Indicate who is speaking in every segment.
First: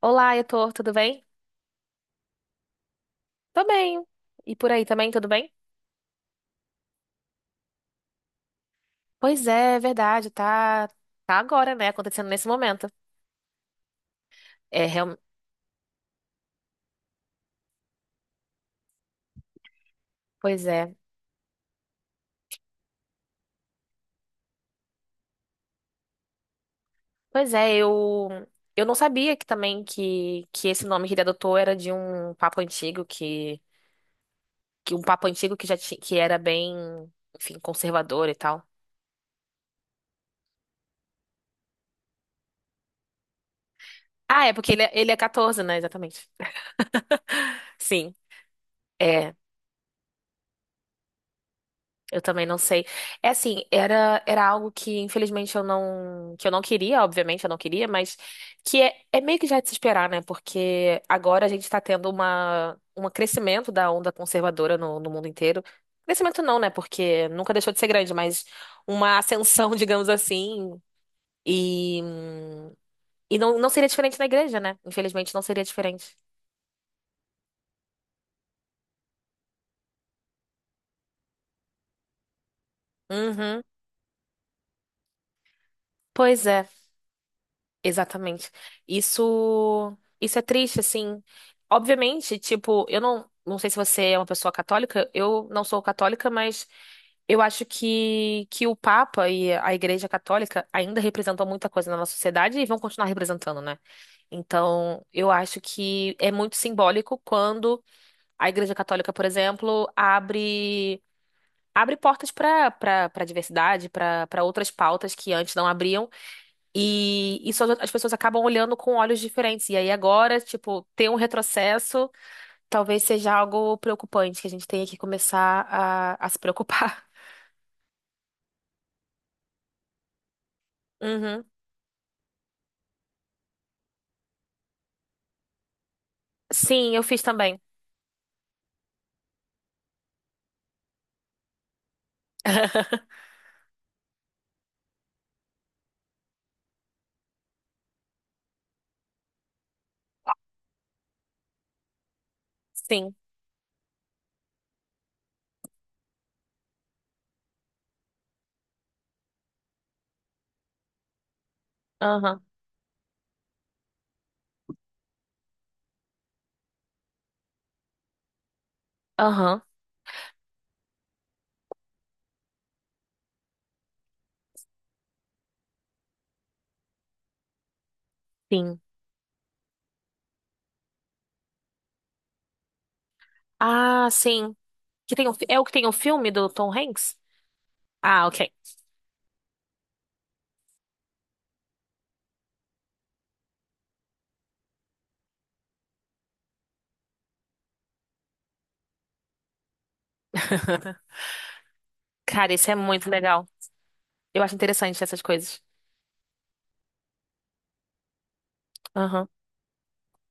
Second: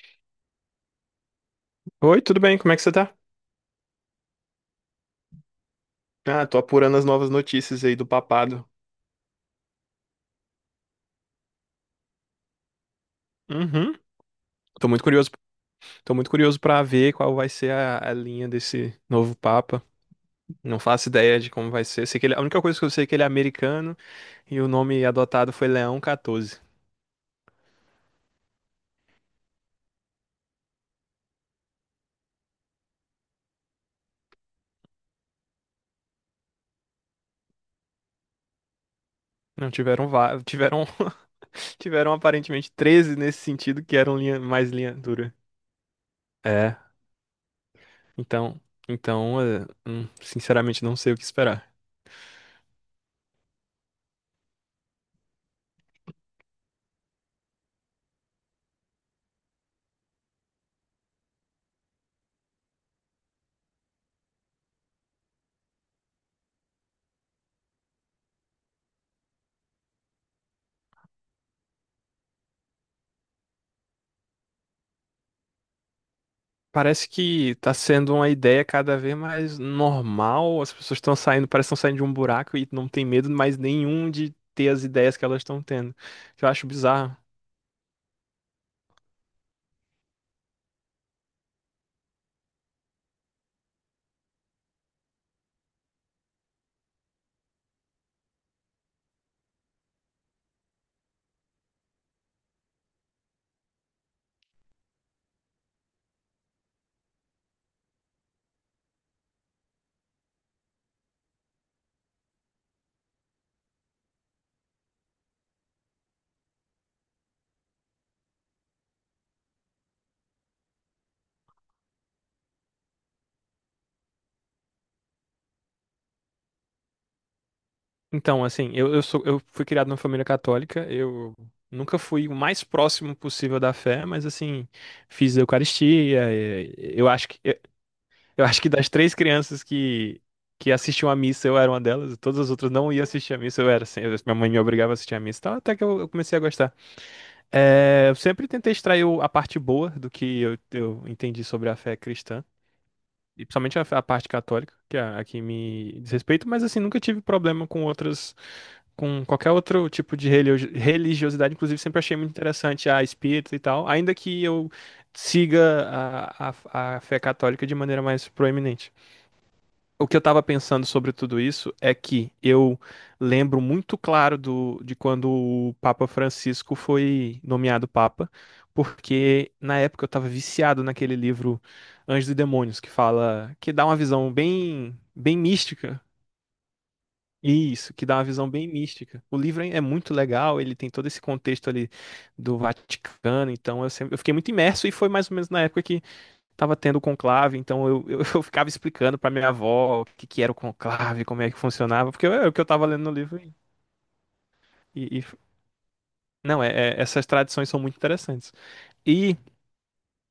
Speaker 1: Olá, Heitor, tudo bem?
Speaker 2: Oi, tudo bem? Como é que você tá?
Speaker 1: Tô bem. E por aí também, tudo bem?
Speaker 2: Ah, tô apurando as novas notícias aí do papado.
Speaker 1: Pois é, é verdade, tá, tá agora, né, acontecendo nesse momento.
Speaker 2: Uhum.
Speaker 1: É,
Speaker 2: Tô muito
Speaker 1: real...
Speaker 2: curioso. Tô muito curioso pra ver qual vai ser a linha desse novo papa.
Speaker 1: pois
Speaker 2: Não
Speaker 1: é.
Speaker 2: faço ideia de como vai ser. Sei que ele, a única coisa que eu sei é que ele é americano e o nome adotado foi Leão 14.
Speaker 1: Pois é, eu não sabia que também que esse nome que ele adotou era de um papa antigo que um papa antigo que já tinha que era bem, enfim, conservador e tal.
Speaker 2: Não tiveram tiveram aparentemente 13 nesse sentido que eram linha
Speaker 1: Ah, é
Speaker 2: mais
Speaker 1: porque
Speaker 2: linha
Speaker 1: ele é
Speaker 2: dura.
Speaker 1: 14, né, exatamente.
Speaker 2: É.
Speaker 1: Sim.
Speaker 2: Então,
Speaker 1: É.
Speaker 2: então, sinceramente não sei o que esperar.
Speaker 1: Eu também não sei. É assim, era, era algo que infelizmente eu não, que eu não queria, obviamente eu não queria, mas que é, é meio que já de se esperar, né? Porque agora a gente está tendo uma, um crescimento da onda conservadora no, no mundo inteiro. Crescimento não, né? Porque nunca deixou de ser grande, mas uma ascensão, digamos assim. E, e não, não seria diferente na igreja, né? Infelizmente não seria diferente.
Speaker 2: Parece que tá sendo uma ideia cada vez mais normal. As pessoas estão saindo, parece que estão saindo de um buraco e não tem medo mais
Speaker 1: Uhum.
Speaker 2: nenhum de ter as ideias que elas estão tendo. Que
Speaker 1: Pois
Speaker 2: eu acho
Speaker 1: é.
Speaker 2: bizarro.
Speaker 1: Exatamente. Isso é triste, assim. Obviamente, tipo, eu não, não sei se você é uma pessoa católica, eu não sou católica, mas eu acho que o Papa e a Igreja Católica ainda representam muita coisa na nossa sociedade e vão continuar representando, né? Então, eu acho que é muito simbólico quando a Igreja Católica, por exemplo, abre portas para diversidade, para outras pautas que antes não abriam e isso as as pessoas acabam olhando com olhos diferentes. E aí agora, tipo, ter um retrocesso talvez seja algo preocupante, que a gente tenha que começar a se preocupar.
Speaker 2: Então, assim, eu fui criado numa família católica, eu
Speaker 1: Uhum.
Speaker 2: nunca fui o mais próximo possível da fé, mas assim, fiz a Eucaristia. e-
Speaker 1: Sim, eu
Speaker 2: Eu
Speaker 1: fiz
Speaker 2: acho que, eu,
Speaker 1: também.
Speaker 2: eu acho que das três crianças que assistiam à missa, eu era uma delas, todas as outras não iam assistir à missa, eu era assim, minha mãe me obrigava a assistir à missa, então até que eu comecei a gostar. É, eu sempre tentei extrair a parte boa do que eu entendi sobre a fé cristã,
Speaker 1: Sim.
Speaker 2: e principalmente a parte católica, que é que me diz respeito, mas assim, nunca tive problema com outras, com qualquer outro tipo de religiosidade, inclusive sempre achei muito
Speaker 1: Aham.
Speaker 2: interessante a espírita e tal, ainda que eu siga a fé católica de maneira mais proeminente.
Speaker 1: Aham.
Speaker 2: O que eu tava pensando sobre tudo isso é que eu lembro muito claro de quando o Papa Francisco foi nomeado Papa,
Speaker 1: Sim.
Speaker 2: porque na época eu tava viciado naquele livro Anjos e Demônios, que fala, que dá uma
Speaker 1: Ah,
Speaker 2: visão
Speaker 1: sim.
Speaker 2: bem,
Speaker 1: Que tem um
Speaker 2: bem
Speaker 1: fi- é o que tem o
Speaker 2: mística.
Speaker 1: filme do Tom Hanks?
Speaker 2: Isso, que dá uma
Speaker 1: Ah,
Speaker 2: visão
Speaker 1: ok.
Speaker 2: bem mística. O livro é muito legal, ele tem todo esse contexto ali do Vaticano, então eu fiquei muito imerso e foi mais ou menos na época tava tendo conclave, então eu ficava explicando pra minha avó que era o conclave, como é que funcionava, porque é
Speaker 1: Cara,
Speaker 2: o que eu
Speaker 1: isso é
Speaker 2: tava lendo
Speaker 1: muito
Speaker 2: no livro.
Speaker 1: legal. Eu acho interessante essas
Speaker 2: E-
Speaker 1: coisas.
Speaker 2: não, é, é- essas tradições são muito interessantes.
Speaker 1: Aham.
Speaker 2: E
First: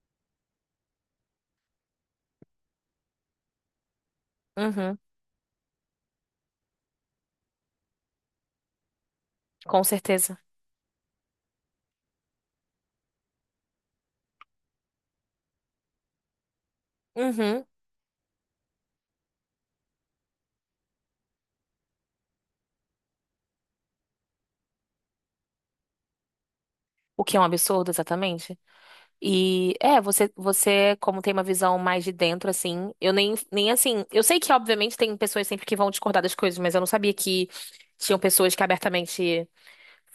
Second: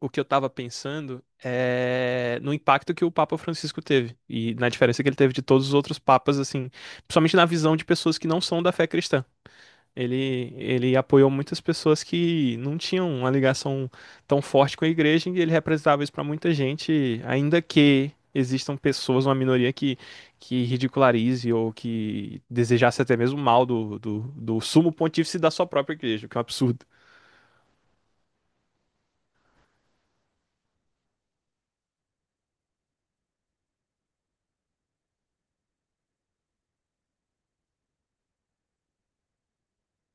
Speaker 2: o que eu tava pensando é no impacto que o Papa Francisco teve e na
Speaker 1: Uhum.
Speaker 2: diferença que ele teve de todos os outros papas, assim, principalmente na visão de pessoas que não são da fé cristã.
Speaker 1: Com certeza.
Speaker 2: Ele apoiou muitas pessoas que não tinham uma ligação tão forte com a igreja e ele representava isso para muita gente, ainda
Speaker 1: Uhum.
Speaker 2: que existam pessoas, uma minoria que ridicularize ou que desejasse até mesmo mal do sumo pontífice da sua própria igreja, o que é um absurdo.
Speaker 1: O que é um absurdo, exatamente? E é, você, você, como tem uma visão mais de dentro, assim, eu nem, nem assim. Eu sei que, obviamente, tem pessoas sempre que vão discordar das coisas, mas eu não sabia que tinham pessoas que abertamente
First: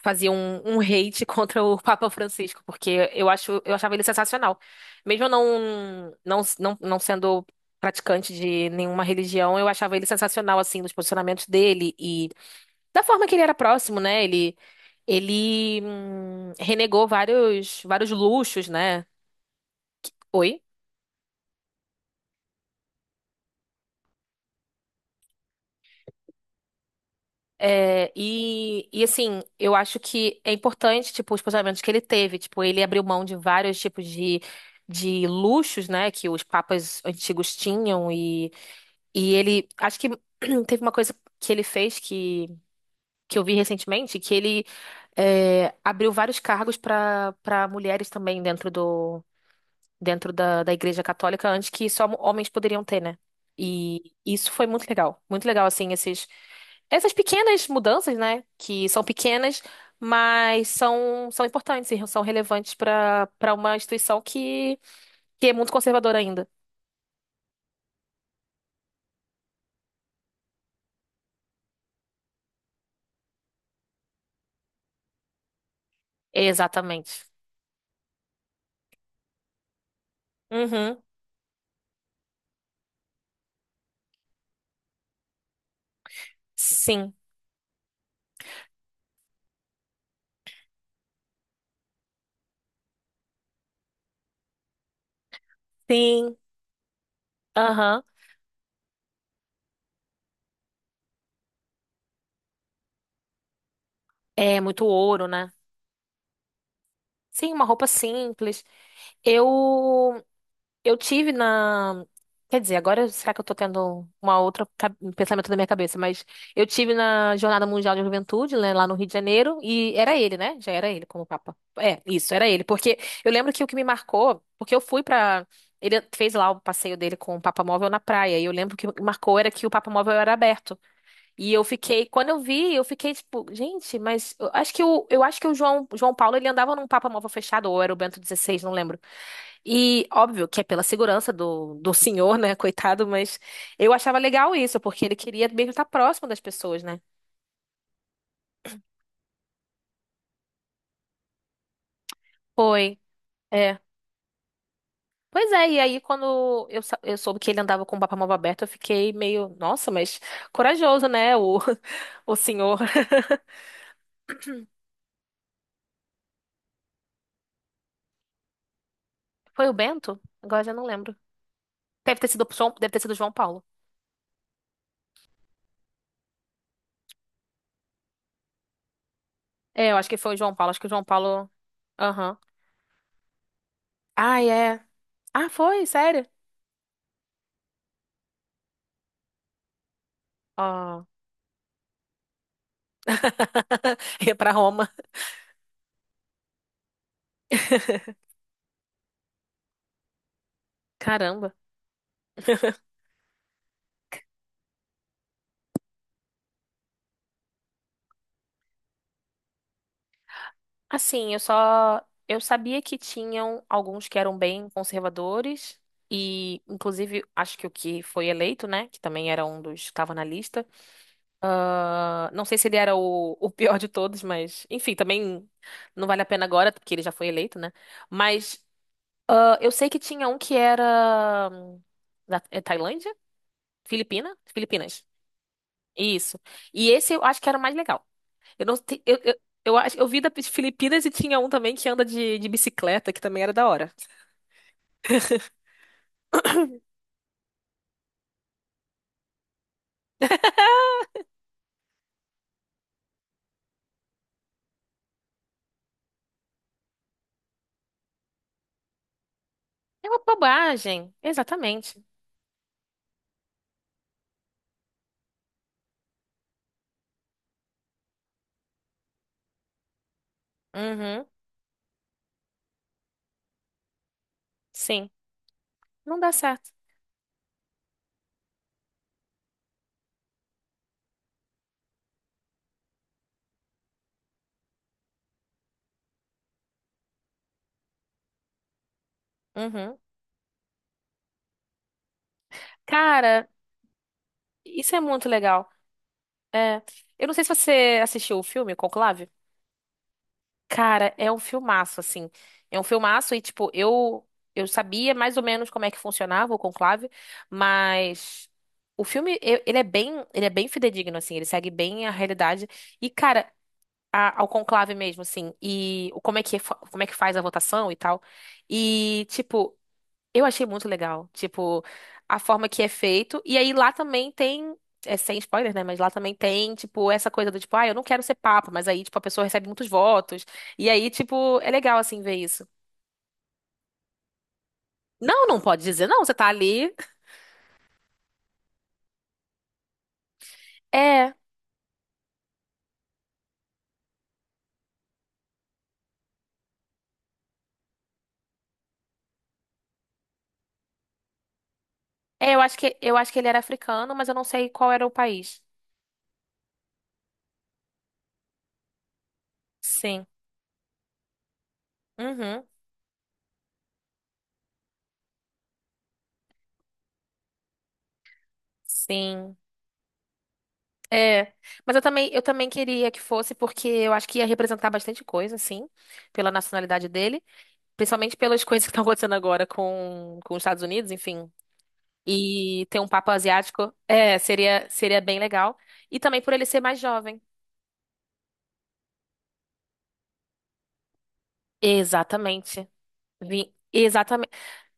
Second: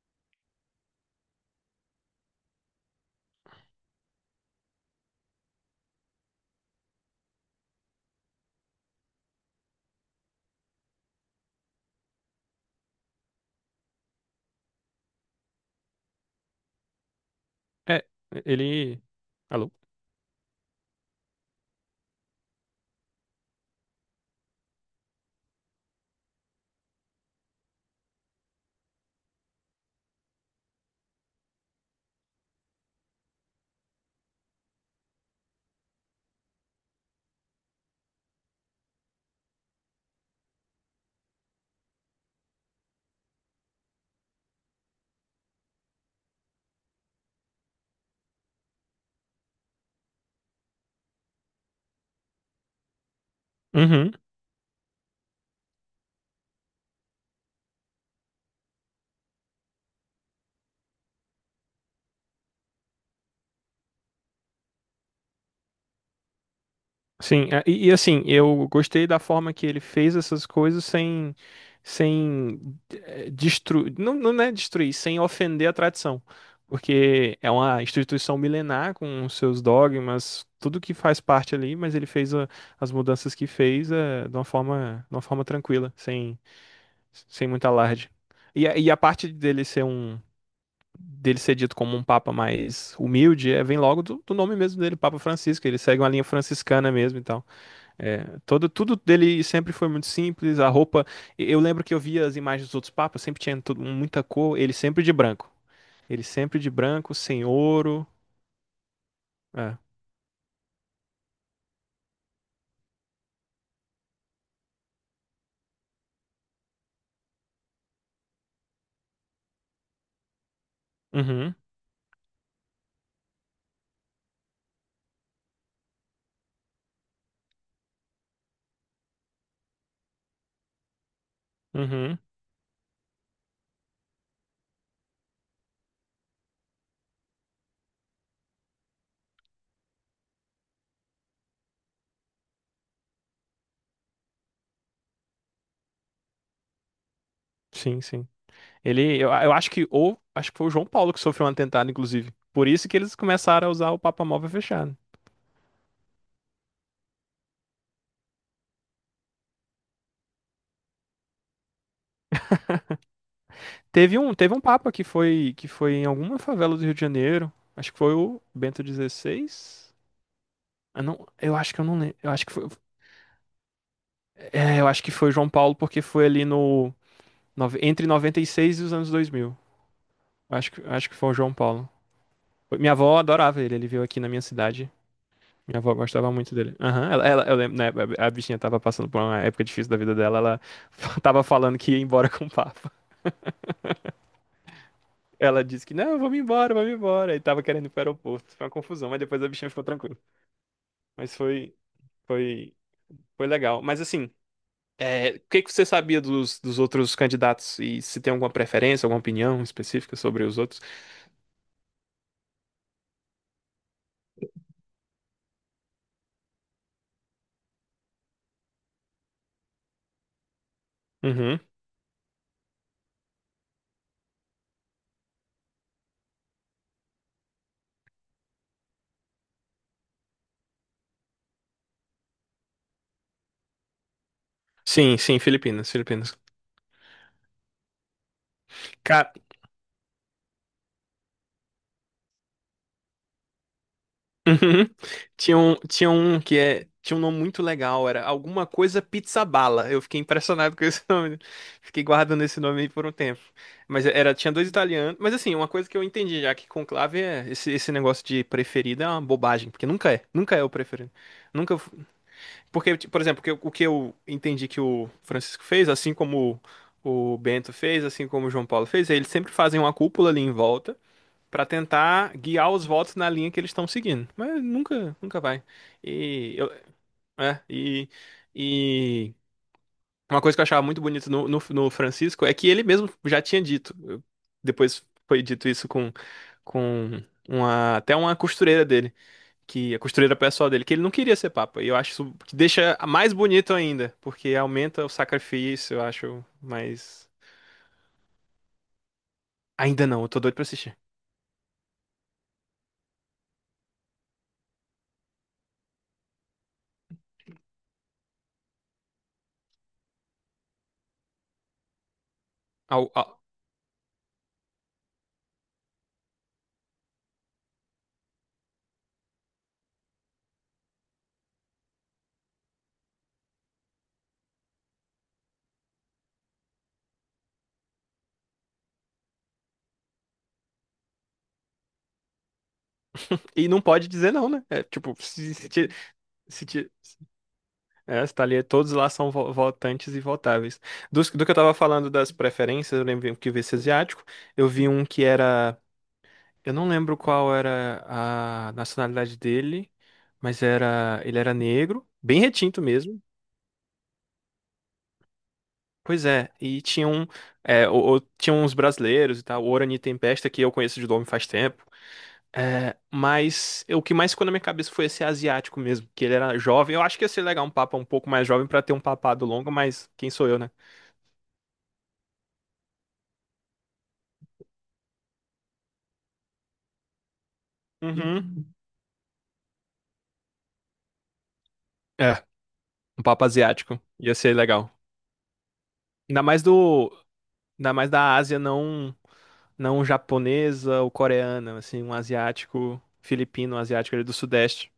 Speaker 1: faziam um, um hate contra o Papa Francisco, porque eu acho, eu achava ele sensacional. Mesmo eu não, não, não, não sendo praticante de nenhuma religião, eu achava ele sensacional, assim, nos posicionamentos dele e da forma que ele era próximo, né? Ele renegou vários,
Speaker 2: É,
Speaker 1: vários luxos,
Speaker 2: ele.
Speaker 1: né?
Speaker 2: Alô?
Speaker 1: Oi? É, e assim, eu acho que é importante, tipo, os posicionamentos que ele teve. Tipo, ele abriu mão de vários tipos de luxos, né, que os papas antigos tinham. E ele, acho que teve uma coisa que ele fez que eu vi recentemente, que ele é, abriu vários cargos para mulheres também dentro do, dentro da, da Igreja Católica antes que só homens poderiam ter, né? E
Speaker 2: Uhum.
Speaker 1: isso foi muito legal. Muito legal, assim, esses, essas pequenas mudanças, né? Que são pequenas, mas são, são importantes e são relevantes para uma instituição que é muito conservadora ainda.
Speaker 2: Sim, é, e assim, eu gostei da forma que ele fez essas coisas sem, sem destruir, não, não é destruir, sem ofender a tradição,
Speaker 1: Exatamente.
Speaker 2: porque é uma instituição milenar com os seus dogmas, tudo que
Speaker 1: Uhum.
Speaker 2: faz parte ali, mas as mudanças que fez é, de uma forma tranquila, sem,
Speaker 1: Sim.
Speaker 2: sem muito alarde. E a parte dele ser um dele ser dito como um papa mais humilde, é, vem logo do nome mesmo dele, Papa Francisco, ele segue uma linha
Speaker 1: Sim.
Speaker 2: franciscana mesmo, então
Speaker 1: Aham.
Speaker 2: é, tudo dele sempre foi muito simples. A roupa, eu lembro que eu via as imagens dos outros papas, sempre tinha muita cor.
Speaker 1: É
Speaker 2: Ele
Speaker 1: muito
Speaker 2: sempre de
Speaker 1: ouro, né?
Speaker 2: branco. Ele sempre de branco, sem
Speaker 1: Sim, uma roupa
Speaker 2: ouro.
Speaker 1: simples.
Speaker 2: É.
Speaker 1: Eu. Eu tive na. Quer dizer, agora será que eu tô tendo uma outra ca- um pensamento na minha cabeça? Mas eu tive na Jornada Mundial de Juventude, né, lá no Rio de Janeiro, e era ele, né? Já era ele como
Speaker 2: Uhum,
Speaker 1: Papa. É, isso, era ele. Porque eu lembro que o que me marcou, porque eu fui pra. Ele fez lá o passeio dele com o Papa Móvel na praia, e eu lembro que o que marcou era que o Papa Móvel era aberto. E eu fiquei,
Speaker 2: uhum.
Speaker 1: quando eu vi, eu fiquei tipo, gente, mas eu acho que o, eu acho que o João, João Paulo ele andava num Papa Móvel fechado, ou era o Bento XVI, não lembro. E óbvio que é pela segurança do, do senhor, né? Coitado, mas eu achava legal isso, porque ele queria mesmo estar próximo das pessoas, né?
Speaker 2: Sim, sim. Eu acho que, acho que foi o João Paulo que sofreu um atentado, inclusive. Por isso que
Speaker 1: Foi,
Speaker 2: eles começaram a
Speaker 1: é.
Speaker 2: usar o Papa Móvel fechado.
Speaker 1: Pois é, e aí quando eu, sa- eu soube que ele andava com o papamóvel aberto, eu fiquei meio, nossa, mas corajoso, né? O, o senhor.
Speaker 2: Teve um papa que foi em alguma favela do Rio de Janeiro. Acho que foi o Bento
Speaker 1: Foi o
Speaker 2: XVI.
Speaker 1: Bento? Agora já não lembro.
Speaker 2: Eu acho que eu não lembro.
Speaker 1: Deve ter sido o João, deve ter sido o João Paulo.
Speaker 2: Eu acho que foi o João Paulo porque foi ali no Nove- entre 96 e os anos 2000.
Speaker 1: É, eu acho que foi o João Paulo, acho que o João
Speaker 2: Acho que foi o
Speaker 1: Paulo.
Speaker 2: João Paulo.
Speaker 1: Aham.
Speaker 2: Minha avó adorava ele, ele veio aqui na minha
Speaker 1: Ah, é.
Speaker 2: cidade.
Speaker 1: Ah,
Speaker 2: Minha
Speaker 1: foi,
Speaker 2: avó
Speaker 1: sério?
Speaker 2: gostava muito dele. Aham, eu lembro, né, a bichinha tava passando por uma época difícil da vida dela, ela
Speaker 1: Ó.
Speaker 2: tava falando que ia embora com o Papa.
Speaker 1: Ia pra Roma.
Speaker 2: Ela disse que, não, vamos embora, vamos embora. E tava querendo ir pro aeroporto. Foi uma confusão, mas depois a bichinha ficou tranquila. Mas
Speaker 1: Caramba.
Speaker 2: foi, foi legal. Mas assim, é, o que que você sabia dos outros candidatos? E se tem alguma preferência, alguma opinião específica sobre os outros?
Speaker 1: Assim, eu só. Eu sabia que tinham alguns que eram bem conservadores, e inclusive acho que o que foi eleito, né? Que também era um dos que estava na lista.
Speaker 2: Uhum.
Speaker 1: Ah, não sei se ele era o pior de todos, mas enfim, também não vale a pena agora, porque ele já foi eleito, né? Mas ah, eu sei que tinha um que era. Da, é Tailândia? Filipina? Filipinas.
Speaker 2: Sim, sim, Filipinas,
Speaker 1: Isso.
Speaker 2: Filipinas.
Speaker 1: E esse eu acho que era o mais legal. Eu não sei.
Speaker 2: Cara,
Speaker 1: Eu acho. Eu vi da Filipinas e tinha um também que anda de bicicleta, que também era da hora.
Speaker 2: uhum. Tinha um nome muito legal, era alguma coisa pizza bala. Eu fiquei impressionado com esse nome. Fiquei guardando esse nome aí por um tempo. Tinha dois italianos, mas assim, uma coisa que eu entendi já que conclave é esse negócio de preferido é uma bobagem, porque
Speaker 1: É uma
Speaker 2: nunca é o preferido.
Speaker 1: bobagem.
Speaker 2: Nunca, f-
Speaker 1: Exatamente.
Speaker 2: porque tipo, por exemplo, o que eu entendi que o Francisco fez, assim como o Bento fez, assim como o João Paulo fez, eles sempre fazem uma cúpula ali em volta.
Speaker 1: Uhum.
Speaker 2: Pra tentar guiar os votos na linha que eles estão seguindo. Mas
Speaker 1: Sim.
Speaker 2: nunca, nunca vai.
Speaker 1: Não dá
Speaker 2: E, eu,
Speaker 1: certo.
Speaker 2: é, e, e uma coisa que eu achava muito bonita no Francisco é que ele mesmo já tinha dito. Depois foi dito isso com até uma costureira dele, que
Speaker 1: Uhum.
Speaker 2: a costureira pessoal dele, que ele não queria ser papa. E eu acho isso que deixa mais
Speaker 1: Cara,
Speaker 2: bonito ainda, porque
Speaker 1: isso é
Speaker 2: aumenta o
Speaker 1: muito legal.
Speaker 2: sacrifício, eu acho,
Speaker 1: É. Eu
Speaker 2: mas
Speaker 1: não sei se você assistiu o filme Conclave.
Speaker 2: ainda não, eu tô doido pra assistir.
Speaker 1: Cara, é um filmaço, assim. É um filmaço e, tipo, eu sabia mais ou menos como é que funcionava o Conclave, mas. O filme, eu- ele é bem fidedigno, assim, ele segue bem a realidade. E,
Speaker 2: Au, au.
Speaker 1: cara, a- ao conclave mesmo, assim, e o- como é que, fa- como é que faz a votação e tal. E, tipo, eu achei muito legal, tipo, a forma que é feito. E aí lá também tem, é sem spoiler, né? Mas lá também tem, tipo, essa coisa do tipo, ah, eu não quero ser papa, mas aí, tipo, a pessoa recebe muitos votos. E aí, tipo, é legal, assim, ver isso.
Speaker 2: E não pode dizer não, né? É, tipo,
Speaker 1: Não,
Speaker 2: se,
Speaker 1: não
Speaker 2: se,
Speaker 1: pode
Speaker 2: ti-
Speaker 1: dizer, não, você tá
Speaker 2: se ti-
Speaker 1: ali.
Speaker 2: é, você tá ali, todos lá são votantes e votáveis.
Speaker 1: É,
Speaker 2: Do que eu tava falando das preferências, eu lembro que eu vi esse asiático. Eu vi um que era. Eu não lembro qual era a nacionalidade dele, mas era. Ele era negro, bem retinto
Speaker 1: eu
Speaker 2: mesmo.
Speaker 1: acho que ele era africano, mas eu não sei qual era o país.
Speaker 2: Pois é, e tinha um. É, tinha uns brasileiros e tal, o Orani
Speaker 1: Sim.
Speaker 2: Tempesta, que eu conheço de nome faz tempo.
Speaker 1: Uhum.
Speaker 2: É, mas o que mais ficou na minha cabeça foi esse asiático mesmo, que ele era jovem. Eu acho que ia ser legal um papa um pouco mais jovem pra ter um papado
Speaker 1: Sim.
Speaker 2: longo, mas quem sou eu, né?
Speaker 1: É, mas eu também queria que fosse, porque eu acho que ia representar bastante coisa, assim, pela nacionalidade dele, principalmente pelas
Speaker 2: Uhum.
Speaker 1: coisas que estão acontecendo agora com os Estados Unidos, enfim.
Speaker 2: É,
Speaker 1: E ter um
Speaker 2: um
Speaker 1: papo
Speaker 2: papo
Speaker 1: asiático,
Speaker 2: asiático. Ia
Speaker 1: é,
Speaker 2: ser
Speaker 1: seria,
Speaker 2: legal.
Speaker 1: seria bem legal. E também
Speaker 2: Ainda
Speaker 1: por
Speaker 2: mais
Speaker 1: ele ser mais
Speaker 2: do,
Speaker 1: jovem.
Speaker 2: ainda mais da Ásia, não, não japonesa ou coreana, assim, um
Speaker 1: Exatamente.
Speaker 2: asiático,
Speaker 1: Vi,
Speaker 2: filipino, um asiático ali do Sudeste.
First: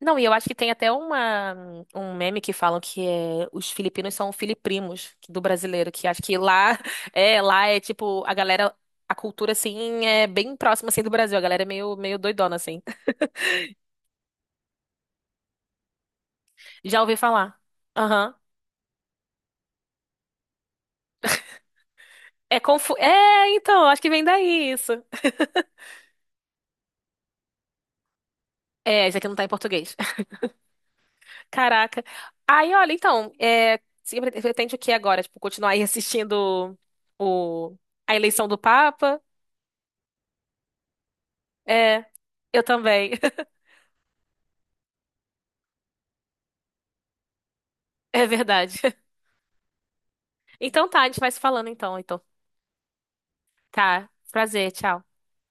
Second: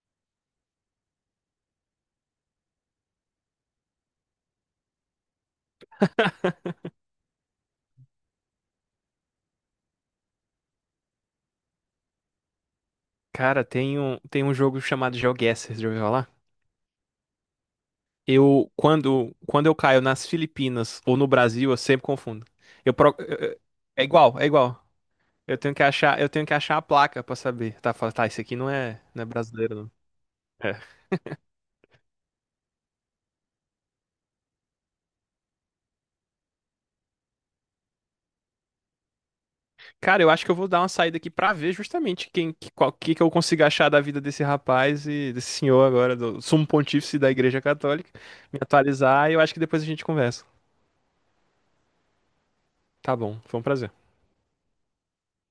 Speaker 1: Não, e eu acho que tem até uma, um meme que falam que é, os filipinos são filiprimos do brasileiro, que acho que lá é, lá é tipo, a galera, a cultura assim é bem próxima assim do Brasil, a galera é meio, meio doidona assim.
Speaker 2: Cara, tem um jogo chamado GeoGuessr, já ouviu falar?
Speaker 1: Já ouvi falar. Aham.
Speaker 2: Quando eu caio nas Filipinas ou no Brasil, eu sempre confundo.
Speaker 1: É
Speaker 2: Eu,
Speaker 1: confu...
Speaker 2: pro-
Speaker 1: É,
Speaker 2: eu-
Speaker 1: então, acho
Speaker 2: é
Speaker 1: que vem
Speaker 2: igual, é
Speaker 1: daí
Speaker 2: igual.
Speaker 1: isso.
Speaker 2: Eu tenho que achar a placa pra saber. Tá, fala, tá, isso aqui não é,
Speaker 1: É, isso
Speaker 2: não é
Speaker 1: aqui não tá em
Speaker 2: brasileiro, não.
Speaker 1: português. Caraca. Aí, olha, então, é, você pre- pretende o que agora? Tipo, continuar aí assistindo o, a eleição do Papa?
Speaker 2: Cara, eu acho que eu vou dar uma saída aqui pra ver
Speaker 1: É,
Speaker 2: justamente quem,
Speaker 1: eu
Speaker 2: que, qual,
Speaker 1: também.
Speaker 2: que que eu consigo achar da vida desse rapaz e desse senhor agora, do sumo pontífice da Igreja Católica,
Speaker 1: É
Speaker 2: me
Speaker 1: verdade.
Speaker 2: atualizar e eu acho que depois a gente conversa.
Speaker 1: Então tá, a gente vai se falando então, então.
Speaker 2: Tá bom, foi um prazer.
Speaker 1: Tá, prazer, tchau.